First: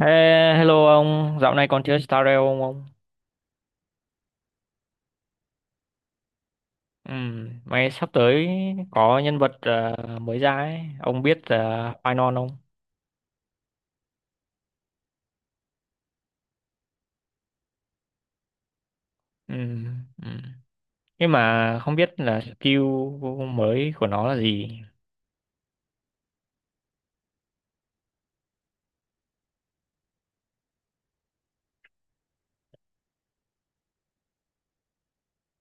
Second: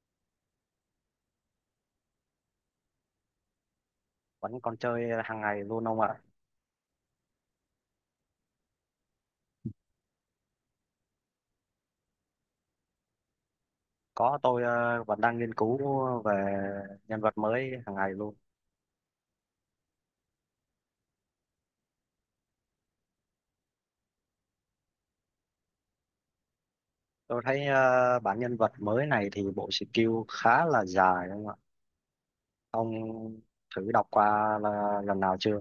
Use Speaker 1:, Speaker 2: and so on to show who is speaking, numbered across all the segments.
Speaker 1: Ê, hello ông, dạo này còn chơi Star Rail không ông?
Speaker 2: Vẫn còn chơi hàng ngày luôn ông ạ.
Speaker 1: Ừ, mấy sắp tới có nhân vật mới ra ấy, ông biết Phainon không?
Speaker 2: Có, tôi vẫn đang nghiên cứu về nhân vật mới hàng ngày luôn.
Speaker 1: Ừ, ừ. Nhưng mà không biết là skill mới của nó là gì.
Speaker 2: Tôi thấy bản nhân vật mới này thì bộ skill khá là dài không ạ? Ông thử đọc qua là lần nào chưa?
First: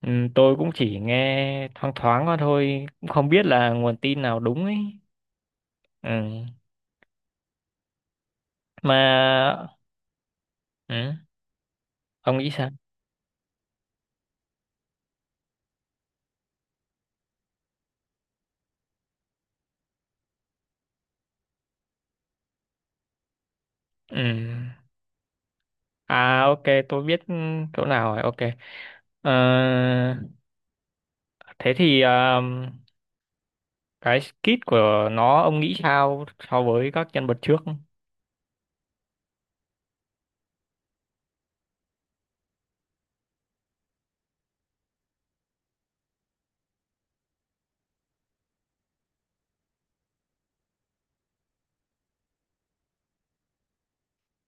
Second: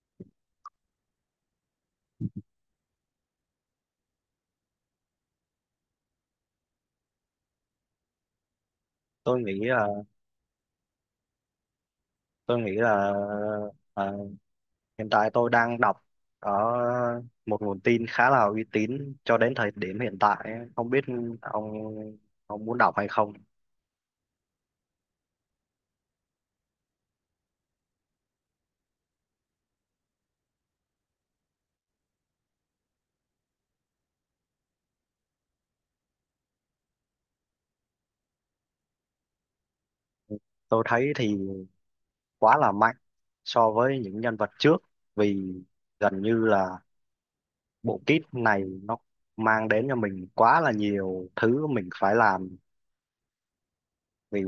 Speaker 1: Ừ, tôi cũng chỉ nghe thoáng thoáng qua thôi, cũng không biết là nguồn tin nào đúng ấy. Ừ. Mà
Speaker 2: tôi nghĩ là
Speaker 1: ừ, ông nghĩ
Speaker 2: tôi
Speaker 1: sao?
Speaker 2: nghĩ là ờ, hiện tại tôi đang đọc ở một nguồn tin khá là uy tín cho đến thời điểm hiện tại. Không biết ông ông muốn đọc hay không.
Speaker 1: Ừ. À ok, tôi biết chỗ nào rồi, ok. Ờ, thế thì... cái skit của nó ông nghĩ sao so với các nhân vật trước.
Speaker 2: Tôi thấy thì quá là mạnh so với những nhân vật trước, vì gần như là bộ kit này nó mang đến cho mình quá là nhiều thứ mình phải làm. Vì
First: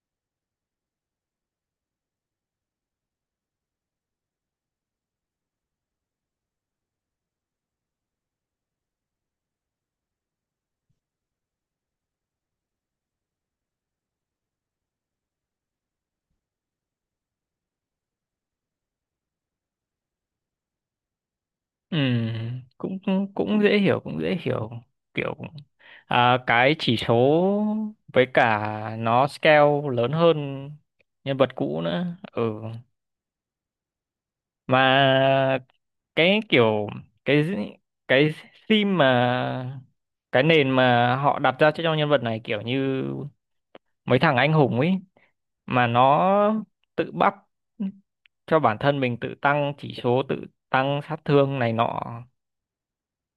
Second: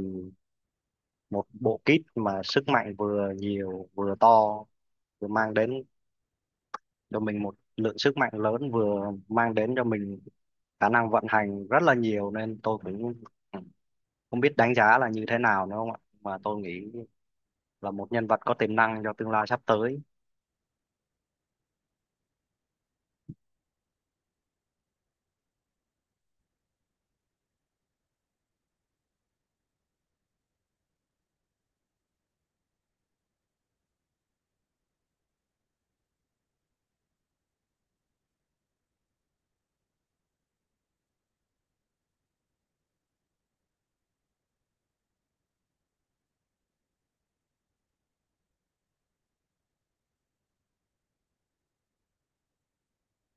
Speaker 2: một bộ kit mà sức mạnh vừa nhiều vừa to, vừa mang đến cho mình một lượng sức mạnh lớn, vừa mang đến cho mình khả năng vận hành rất là nhiều, nên tôi cũng không biết đánh giá là như thế nào nữa không ạ, mà tôi nghĩ là một nhân vật có tiềm năng cho tương lai sắp tới.
Speaker 1: Ừ, cũng cũng cũng dễ hiểu, kiểu cái chỉ số với cả nó scale lớn hơn nhân vật cũ nữa. Ừ, mà cái kiểu cái cái theme mà cái nền mà họ đặt ra cho nhân vật này kiểu như mấy thằng anh hùng ấy, mà nó tự bắt cho bản thân mình tự tăng chỉ số, tự tăng sát thương này nọ.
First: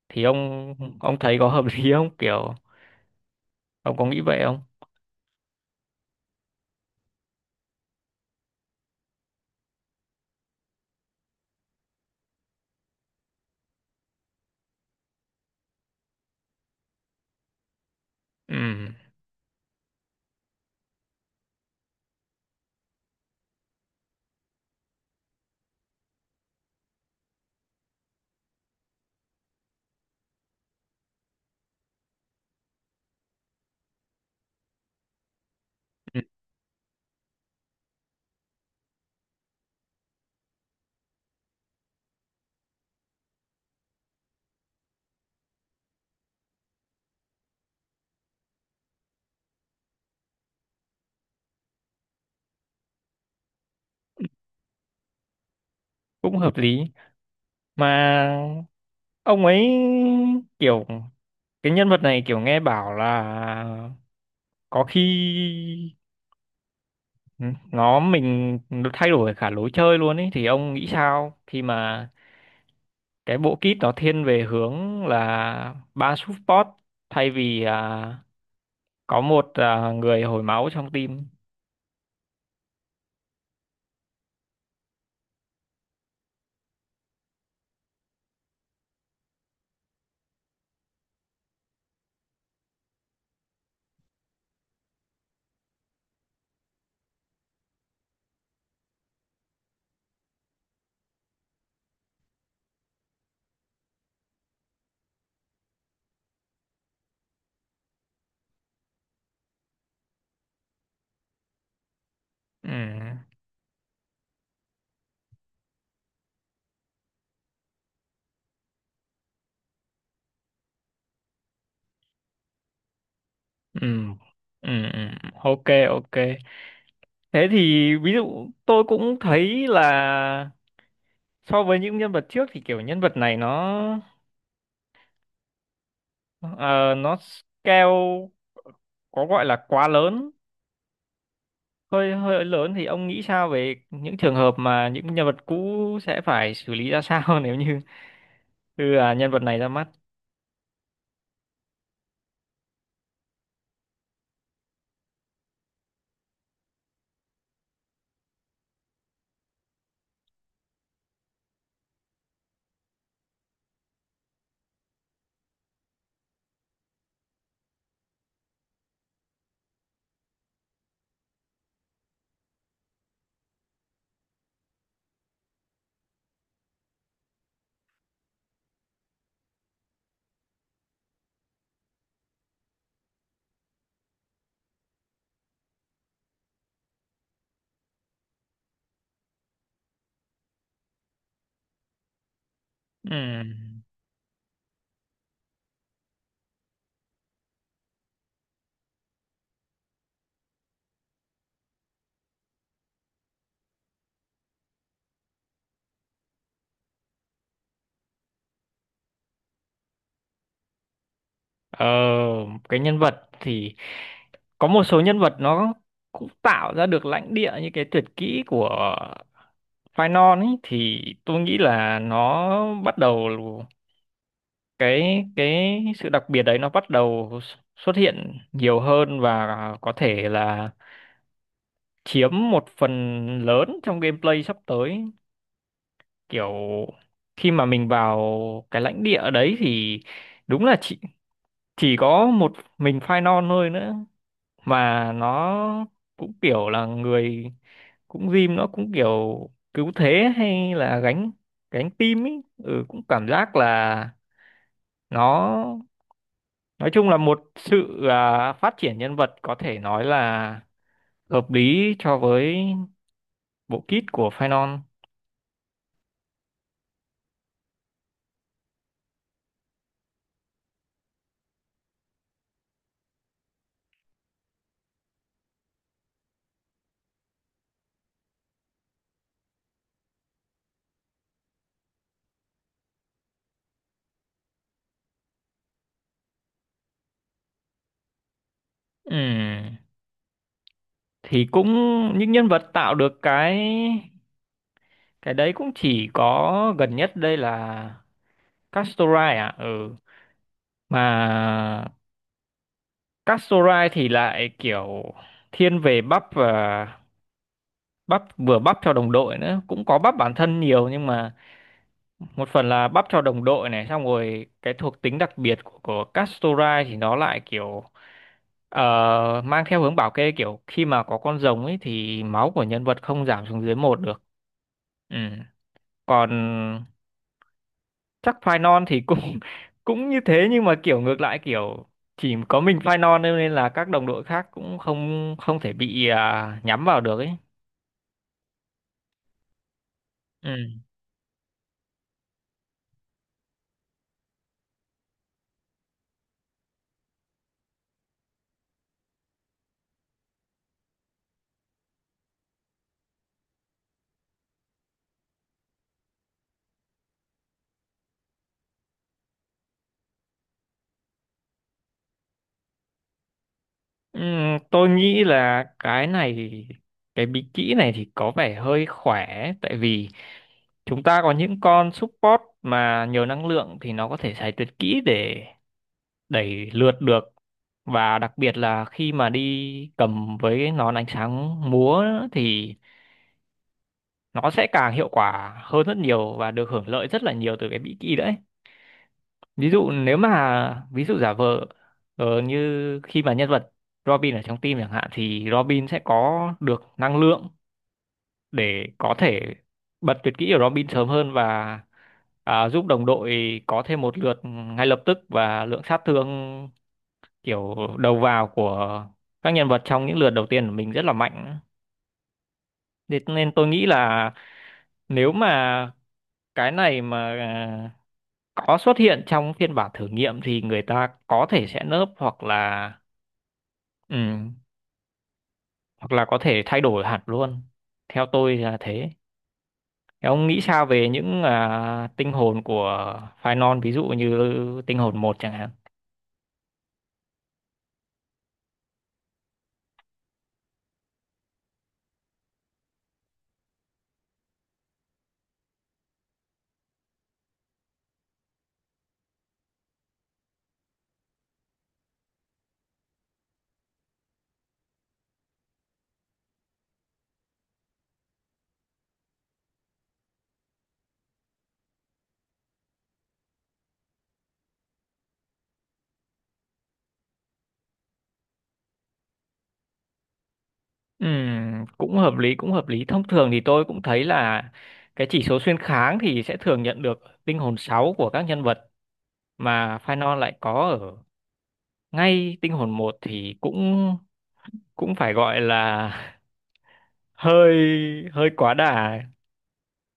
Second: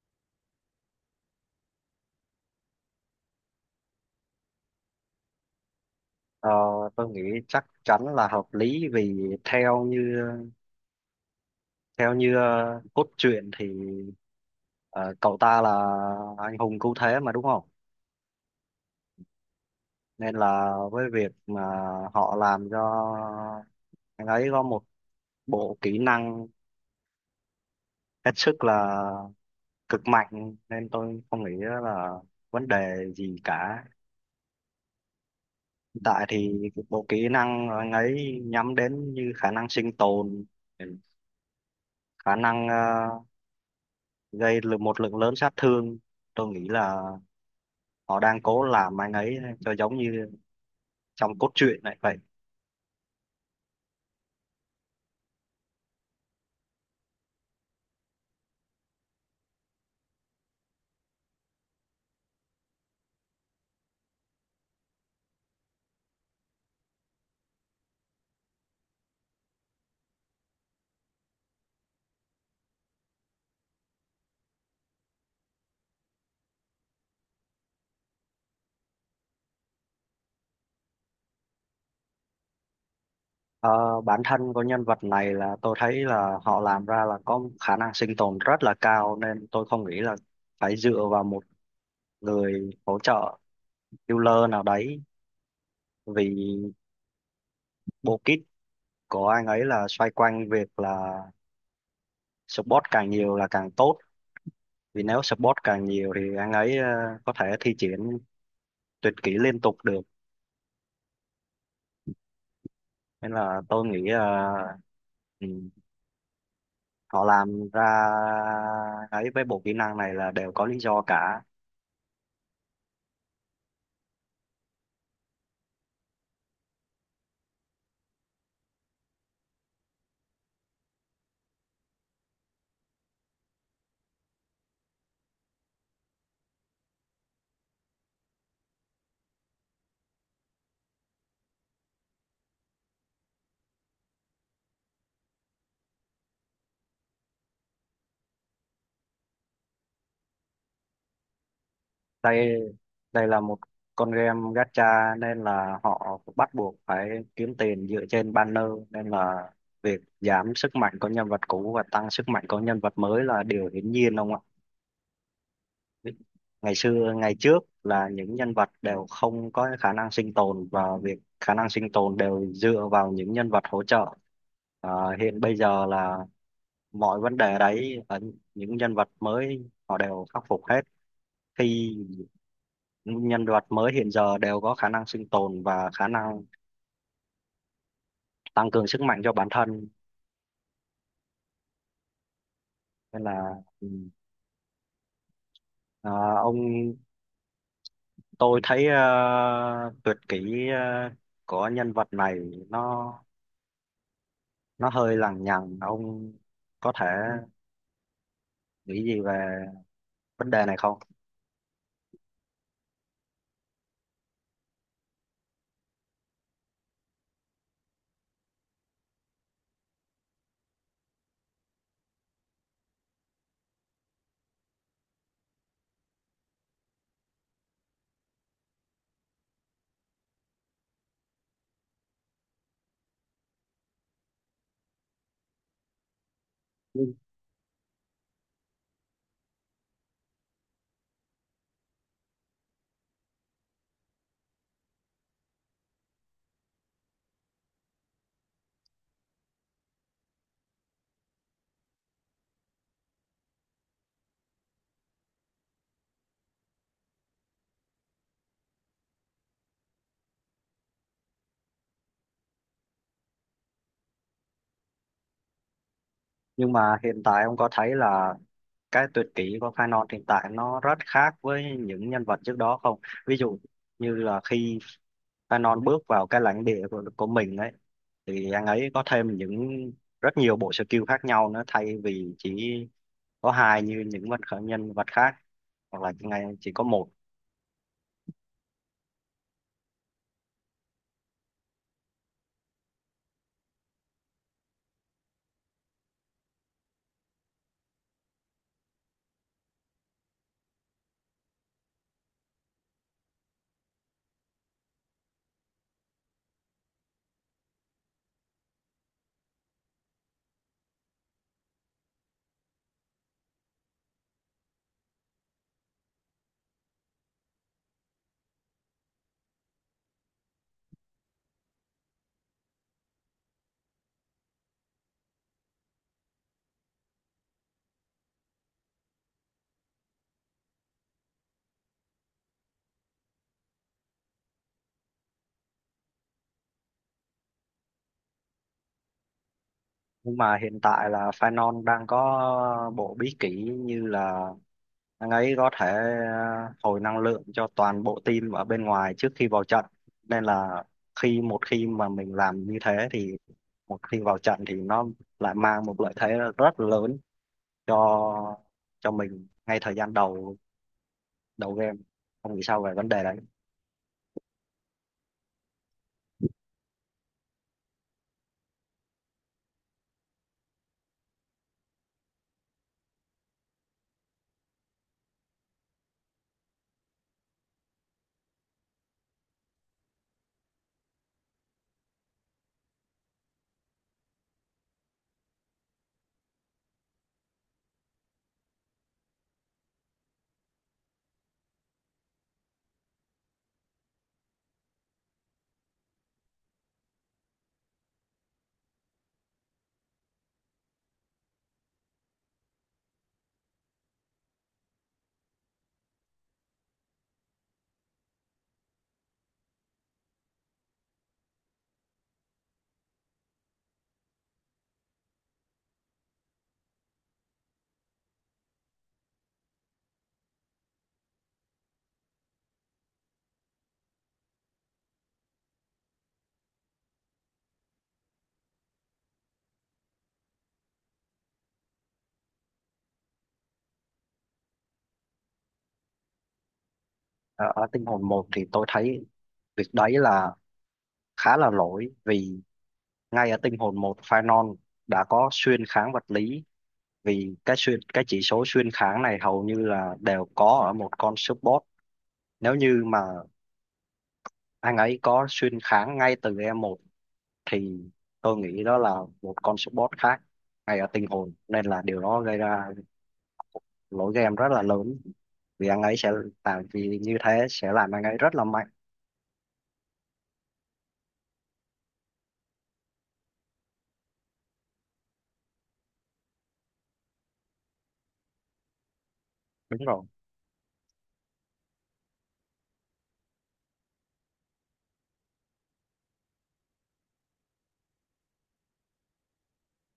Speaker 1: Thì ông thấy có hợp lý không, kiểu ông có nghĩ vậy không?
Speaker 2: Ờ, tôi nghĩ chắc chắn là hợp lý, vì theo như cốt truyện thì ờ, cậu ta là anh hùng cứu thế mà đúng không?
Speaker 1: Ừ,
Speaker 2: Nên là với việc mà họ làm cho anh ấy có một bộ kỹ năng hết sức là cực mạnh, nên tôi không nghĩ là vấn đề gì cả. Hiện
Speaker 1: ừ,
Speaker 2: tại thì cái bộ kỹ năng anh ấy nhắm đến như khả năng sinh tồn, khả năng gây lượng một lượng lớn sát thương. Tôi nghĩ là họ đang cố làm anh ấy cho giống như trong cốt truyện này vậy.
Speaker 1: cũng hợp lý. Mà ông ấy kiểu cái nhân vật này kiểu nghe bảo là có khi nó thay đổi cả lối chơi luôn ấy, thì ông nghĩ sao khi mà cái bộ kit nó thiên về hướng là ba support thay vì có một người hồi máu trong team?
Speaker 2: Ờ, Bản thân của nhân vật này là tôi thấy là họ làm ra là có khả năng sinh tồn rất là cao, nên tôi không nghĩ là phải dựa vào một người hỗ trợ healer nào đấy. Vì bộ kit của anh ấy là xoay quanh việc là support càng nhiều là càng tốt, vì nếu support càng nhiều thì anh ấy có thể thi triển tuyệt kỹ liên tục được.
Speaker 1: ừ.
Speaker 2: Nên là tôi nghĩ ừ. Họ làm ra ấy với bộ kỹ năng này là đều có lý do cả.
Speaker 1: Ừ. Ừ. ừ. Ok, ok, thế thì ví dụ tôi cũng thấy là so với những nhân vật trước thì kiểu nhân vật này nó ờ, nó scale có gọi là quá lớn, hơi hơi lớn. Thì ông nghĩ sao về những trường hợp mà những nhân vật cũ sẽ phải xử lý ra sao nếu như đưa nhân vật này ra mắt?
Speaker 2: Đây đây là một con game gacha, nên là họ bắt buộc phải kiếm tiền dựa trên banner, nên là việc giảm sức mạnh của nhân vật cũ và tăng sức mạnh của nhân vật mới là điều hiển nhiên ông ạ. Ngày xưa ngày trước là những nhân vật đều không có khả năng sinh tồn và việc khả năng sinh tồn đều dựa vào những nhân vật hỗ trợ. Hiện bây giờ là mọi vấn đề đấy và những nhân vật mới họ đều khắc phục hết, khi những nhân vật mới hiện giờ đều có khả năng sinh tồn và khả năng tăng cường sức mạnh cho bản thân. Nên là
Speaker 1: Ừm,
Speaker 2: ừ, à, ông, tôi thấy tuyệt kỹ của nhân vật này nó nó hơi lằng nhằng. Ông có thể nghĩ gì về vấn đề này không?
Speaker 1: ờ, cái nhân vật thì có một số nhân vật nó cũng tạo ra được lãnh địa như cái tuyệt kỹ của Phainon ấy, thì tôi nghĩ là nó bắt đầu cái sự đặc biệt đấy, nó bắt đầu xuất hiện nhiều hơn và có thể là chiếm một phần lớn trong gameplay sắp tới. Kiểu khi mà mình vào cái lãnh địa đấy thì đúng là chỉ có một mình Phainon thôi nữa, mà nó cũng kiểu là người, cũng Jim nó cũng kiểu cứu thế hay là gánh gánh team ấy. Ừ, cũng cảm giác là nó nói chung là một sự phát triển nhân vật có thể nói là hợp lý cho với bộ kit của Phainon.
Speaker 2: Nhưng mà hiện tại ông có thấy là cái tuyệt kỹ của Canon hiện tại nó rất khác với những nhân vật trước đó không? Ví dụ như là khi Canon bước vào cái lãnh địa của mình ấy thì anh ấy có thêm những rất nhiều bộ skill khác nhau nữa, thay vì chỉ có hai như những vật khởi nhân vật khác, hoặc là ngày chỉ có một.
Speaker 1: Ừ, thì cũng những nhân vật tạo được cái đấy cũng chỉ có gần nhất đây là Castorai à. Ừ, mà Castorai thì lại kiểu thiên về bắp, và bắp vừa bắp cho đồng đội nữa, cũng có bắp bản thân nhiều, nhưng mà một phần là bắp cho đồng đội này. Xong rồi cái thuộc tính đặc biệt của Castorai thì nó lại kiểu ờ, mang theo hướng bảo kê, kiểu khi mà có con rồng ấy thì máu của nhân vật không giảm xuống dưới một được. Ừ, còn chắc phai non thì cũng cũng như thế, nhưng mà kiểu ngược lại, kiểu chỉ có mình phai non thôi, nên là các đồng đội khác cũng không không thể bị nhắm vào được ấy.
Speaker 2: Nhưng mà hiện
Speaker 1: Ừ.
Speaker 2: tại là Phanon đang có bộ bí kỷ như là anh ấy có thể hồi năng lượng cho toàn bộ team ở bên ngoài trước khi vào trận. Nên là khi một khi mà mình làm như thế thì một khi vào trận thì nó lại mang một lợi thế rất lớn cho cho mình ngay thời gian đầu đầu game, không nghĩ sao về vấn đề đấy?
Speaker 1: Ừ, tôi nghĩ là cái này cái bí kỹ này thì có vẻ hơi khỏe, tại vì chúng ta có những con support mà nhiều năng lượng thì nó có thể xài tuyệt kỹ để đẩy lượt được. Và đặc biệt là khi mà đi cầm với nón ánh sáng múa thì nó sẽ càng hiệu quả hơn rất nhiều, và được hưởng lợi rất là nhiều từ cái Mỹ Ki đấy. Ví dụ nếu mà ví dụ giả vờ như khi mà nhân vật Robin ở trong team chẳng hạn, thì Robin sẽ có được năng lượng để có thể bật tuyệt kỹ của Robin sớm hơn và giúp đồng đội có thêm một lượt ngay lập tức, và lượng sát thương kiểu đầu vào của các nhân vật trong những lượt đầu tiên của mình rất là mạnh. Thế nên tôi nghĩ là nếu mà cái này mà có xuất hiện trong phiên bản thử nghiệm thì người ta có thể sẽ nớp, hoặc là ừ, hoặc là có thể thay đổi hẳn luôn. Theo tôi là thế. Thế ông nghĩ sao về những tinh hồn của Phainon, ví dụ như tinh hồn một chẳng hạn?
Speaker 2: Ờ, Ở tinh hồn một thì tôi thấy việc đấy là khá là lỗi, vì ngay ở tinh hồn một Phainon đã có xuyên kháng vật lý. Vì cái chỉ số xuyên kháng này hầu như là đều có ở một con support. Nếu như mà anh ấy có xuyên kháng ngay từ e một thì tôi nghĩ đó là một con support khác ngay ở tinh hồn, nên là điều đó gây ra lỗi game rất là lớn, vì anh ấy sẽ vì như thế sẽ làm anh ấy rất là mạnh.
Speaker 1: Cũng hợp lý, cũng hợp lý. Thông thường thì tôi cũng thấy là cái chỉ số xuyên kháng thì sẽ thường nhận được tinh hồn 6 của các nhân vật, mà
Speaker 2: đúng rồi
Speaker 1: Phainon lại có ngay tinh hồn một, thì cũng cũng phải gọi là hơi hơi quá đà.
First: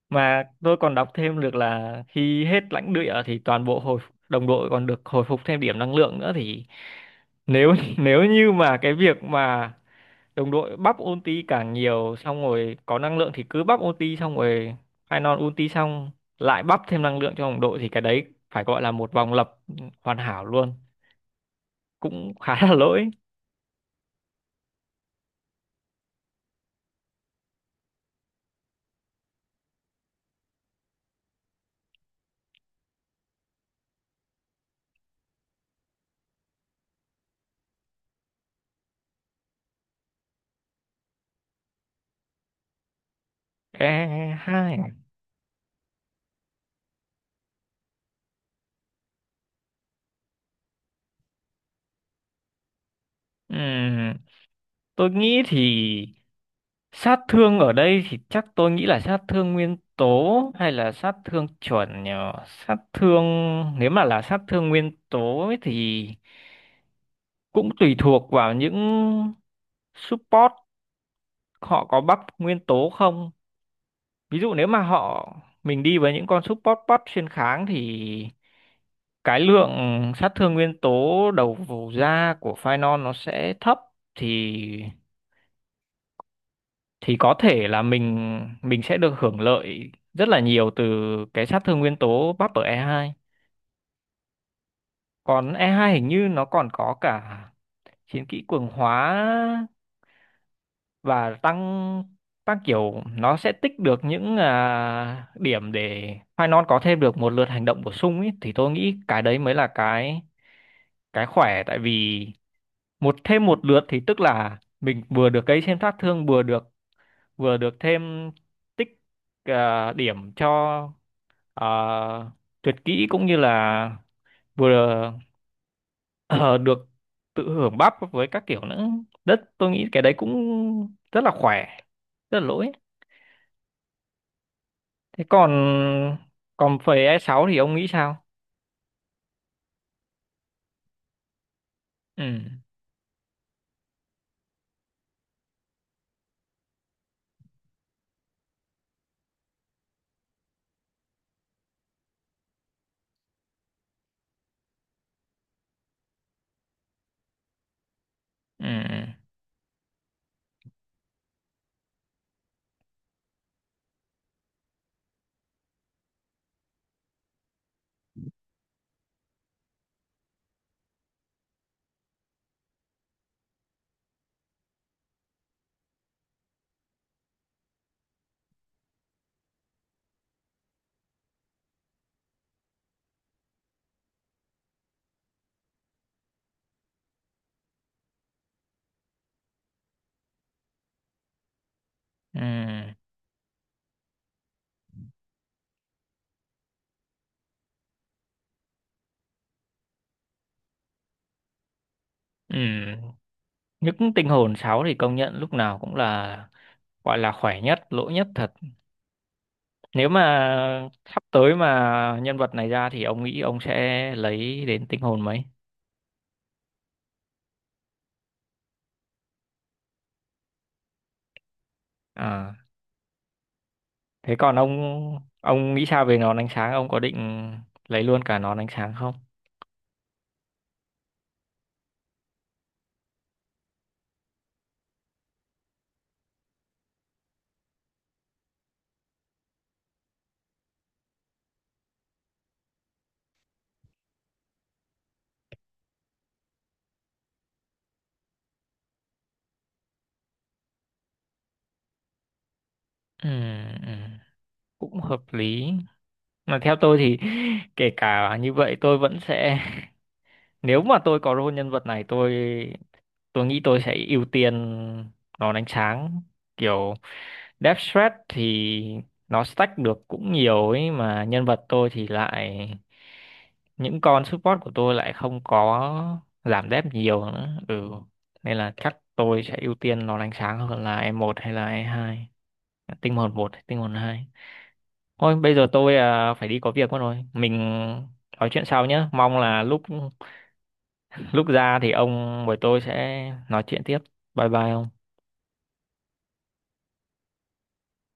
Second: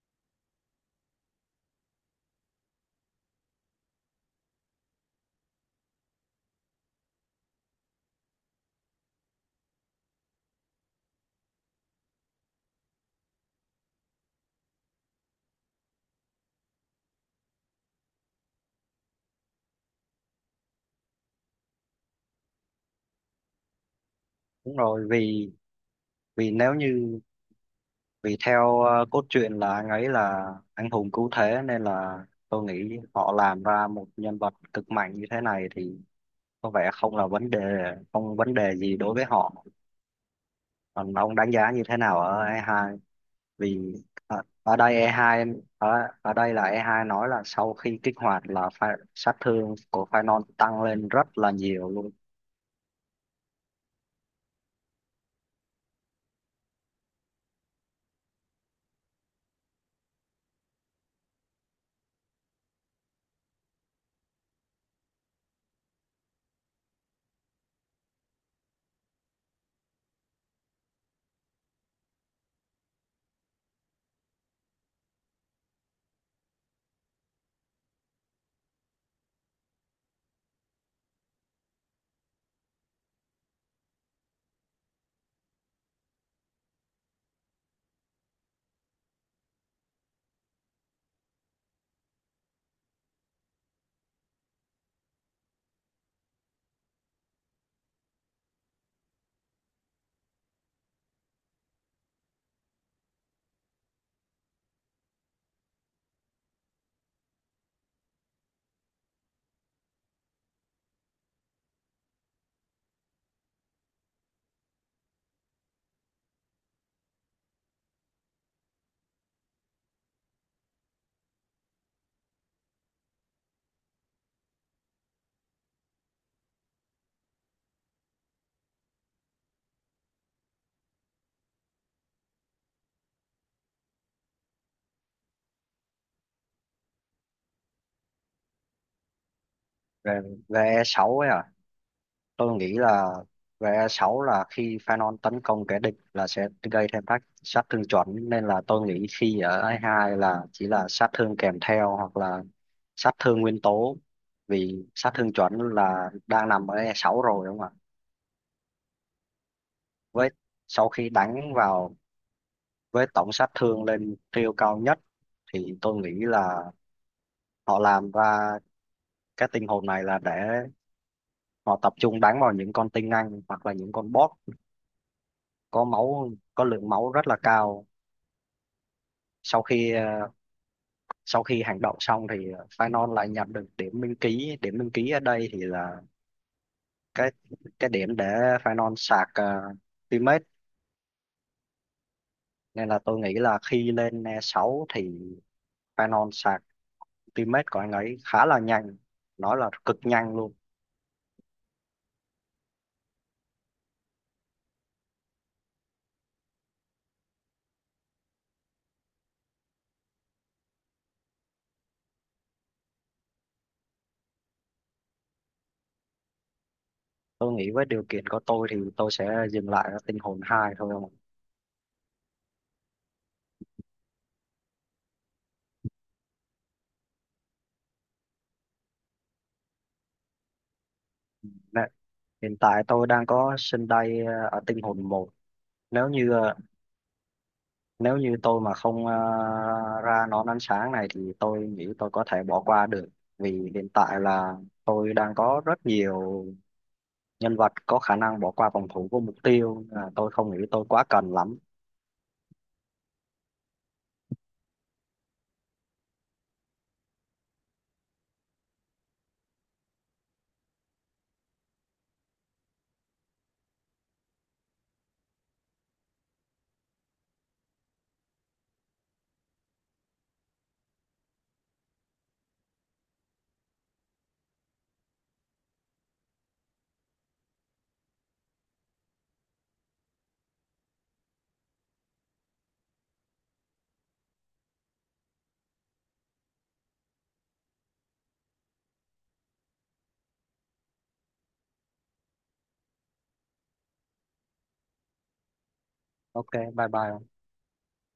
Speaker 1: Mà tôi còn đọc thêm được là khi hết lãnh địa thì toàn bộ hồi đồng đội còn được hồi phục thêm điểm năng lượng nữa, thì nếu nếu như mà cái việc mà đồng đội bắp ulti càng nhiều, xong rồi có năng lượng thì cứ bắp ulti xong rồi final ulti xong lại bắp thêm năng lượng cho đồng đội, thì cái đấy phải gọi là một vòng lập hoàn hảo luôn, cũng khá là lỗi.
Speaker 2: đúng rồi vì vì nếu như vì theo cốt truyện là anh ấy là anh hùng cứu thế, nên là tôi nghĩ họ làm ra một nhân vật cực mạnh như thế này thì có vẻ không là vấn đề, không vấn đề gì đối với họ. Còn ông đánh giá như thế nào ở E2? Vì
Speaker 1: E hai:
Speaker 2: ở đây E2 ở ở đây là E2 nói là sau khi kích hoạt là sát thương của Phanon tăng lên rất là nhiều luôn.
Speaker 1: ừm, tôi nghĩ thì sát thương ở đây thì chắc tôi nghĩ là sát thương nguyên tố hay là sát thương chuẩn nhờ. Sát thương, nếu mà là sát thương nguyên tố ấy thì cũng tùy thuộc vào những support họ có buff nguyên tố không. Ví dụ nếu mà mình đi với những con support buff xuyên kháng thì cái lượng sát thương nguyên tố đầu vào ra của Phainon nó sẽ thấp, thì thì có thể là mình sẽ được hưởng lợi rất là nhiều từ cái sát thương nguyên tố bắp ở E2. Còn E2 hình như nó còn có cả chiến kỹ cường hóa và tăng tăng kiểu nó sẽ tích được những điểm để Phainon có thêm được một lượt hành động bổ sung ấy, thì tôi nghĩ cái đấy mới là cái khỏe. Tại vì thêm một lượt thì tức là mình vừa được gây thêm sát thương, vừa được thêm tích điểm cho à, tuyệt kỹ, cũng như là vừa ờ, được tự hưởng bắp với các kiểu nữa. Đất tôi nghĩ cái đấy cũng rất là khỏe, rất là lỗi. Thế còn còn phẩy E6 thì ông nghĩ sao?
Speaker 2: Về, về E6 ấy à?
Speaker 1: ừ
Speaker 2: Tôi nghĩ là về E6 là khi Phanon tấn công kẻ địch là sẽ gây thêm tác sát thương chuẩn, nên là tôi nghĩ khi ở E2 là chỉ là sát thương kèm theo hoặc là sát thương nguyên tố, vì sát thương chuẩn là đang nằm ở E6 rồi đúng không ạ?
Speaker 1: ừ
Speaker 2: Với sau khi đánh vào với tổng sát thương lên tiêu cao nhất thì tôi nghĩ là họ làm ra cái tinh hồn này là để họ tập trung đánh vào những con tinh anh hoặc là những con boss có máu có lượng máu rất là cao. sau khi ờ, Sau khi hành động xong thì Phainon lại nhận được điểm minh ký. Điểm minh ký ở đây thì là cái cái điểm để Phainon sạc teammate.
Speaker 1: ừ
Speaker 2: Nên là tôi nghĩ là khi lên e 6 thì Phainon sạc teammate của anh ấy khá là nhanh, nói là cực nhanh luôn.
Speaker 1: ừ Những tinh hồn sáu thì công nhận lúc nào cũng là gọi là khỏe nhất, lỗi nhất thật. Nếu mà sắp tới mà nhân vật này ra thì ông nghĩ ông sẽ lấy đến tinh hồn mấy?
Speaker 2: Tôi nghĩ với điều kiện của tôi thì tôi sẽ dừng lại ở tinh hồn 2 thôi không ạ?
Speaker 1: À, thế còn ông nghĩ sao về nón ánh sáng? Ông có định lấy luôn cả nón ánh sáng không?
Speaker 2: Nè, hiện tại tôi đang có sân đây ở tinh hồn một. nếu như ờ, Nếu như tôi mà không ra nón ánh sáng này thì tôi nghĩ tôi có thể bỏ qua được, vì hiện tại là tôi đang có rất nhiều nhân vật có khả năng bỏ qua phòng thủ của mục tiêu, tôi không nghĩ tôi quá cần lắm.
Speaker 1: Ừ, ừ, cũng hợp lý. Mà theo tôi thì kể cả như vậy tôi vẫn sẽ, nếu mà tôi có role nhân vật này, tôi nghĩ tôi sẽ ưu tiên nó đánh sáng. Kiểu Death Threat thì nó stack được cũng nhiều ấy, mà nhân vật tôi thì lại những con support của tôi lại không có giảm dev nhiều nữa. Ừ, nên là chắc tôi sẽ ưu tiên nó đánh sáng hơn là e một hay là e hai, tinh hồn một hay tinh hồn hai. Thôi bây giờ tôi phải đi có việc mất rồi, mình nói chuyện sau nhé. Mong là lúc lúc ra thì ông với tôi sẽ nói chuyện tiếp. Bye bye ông.
Speaker 2: Ok, bye bye.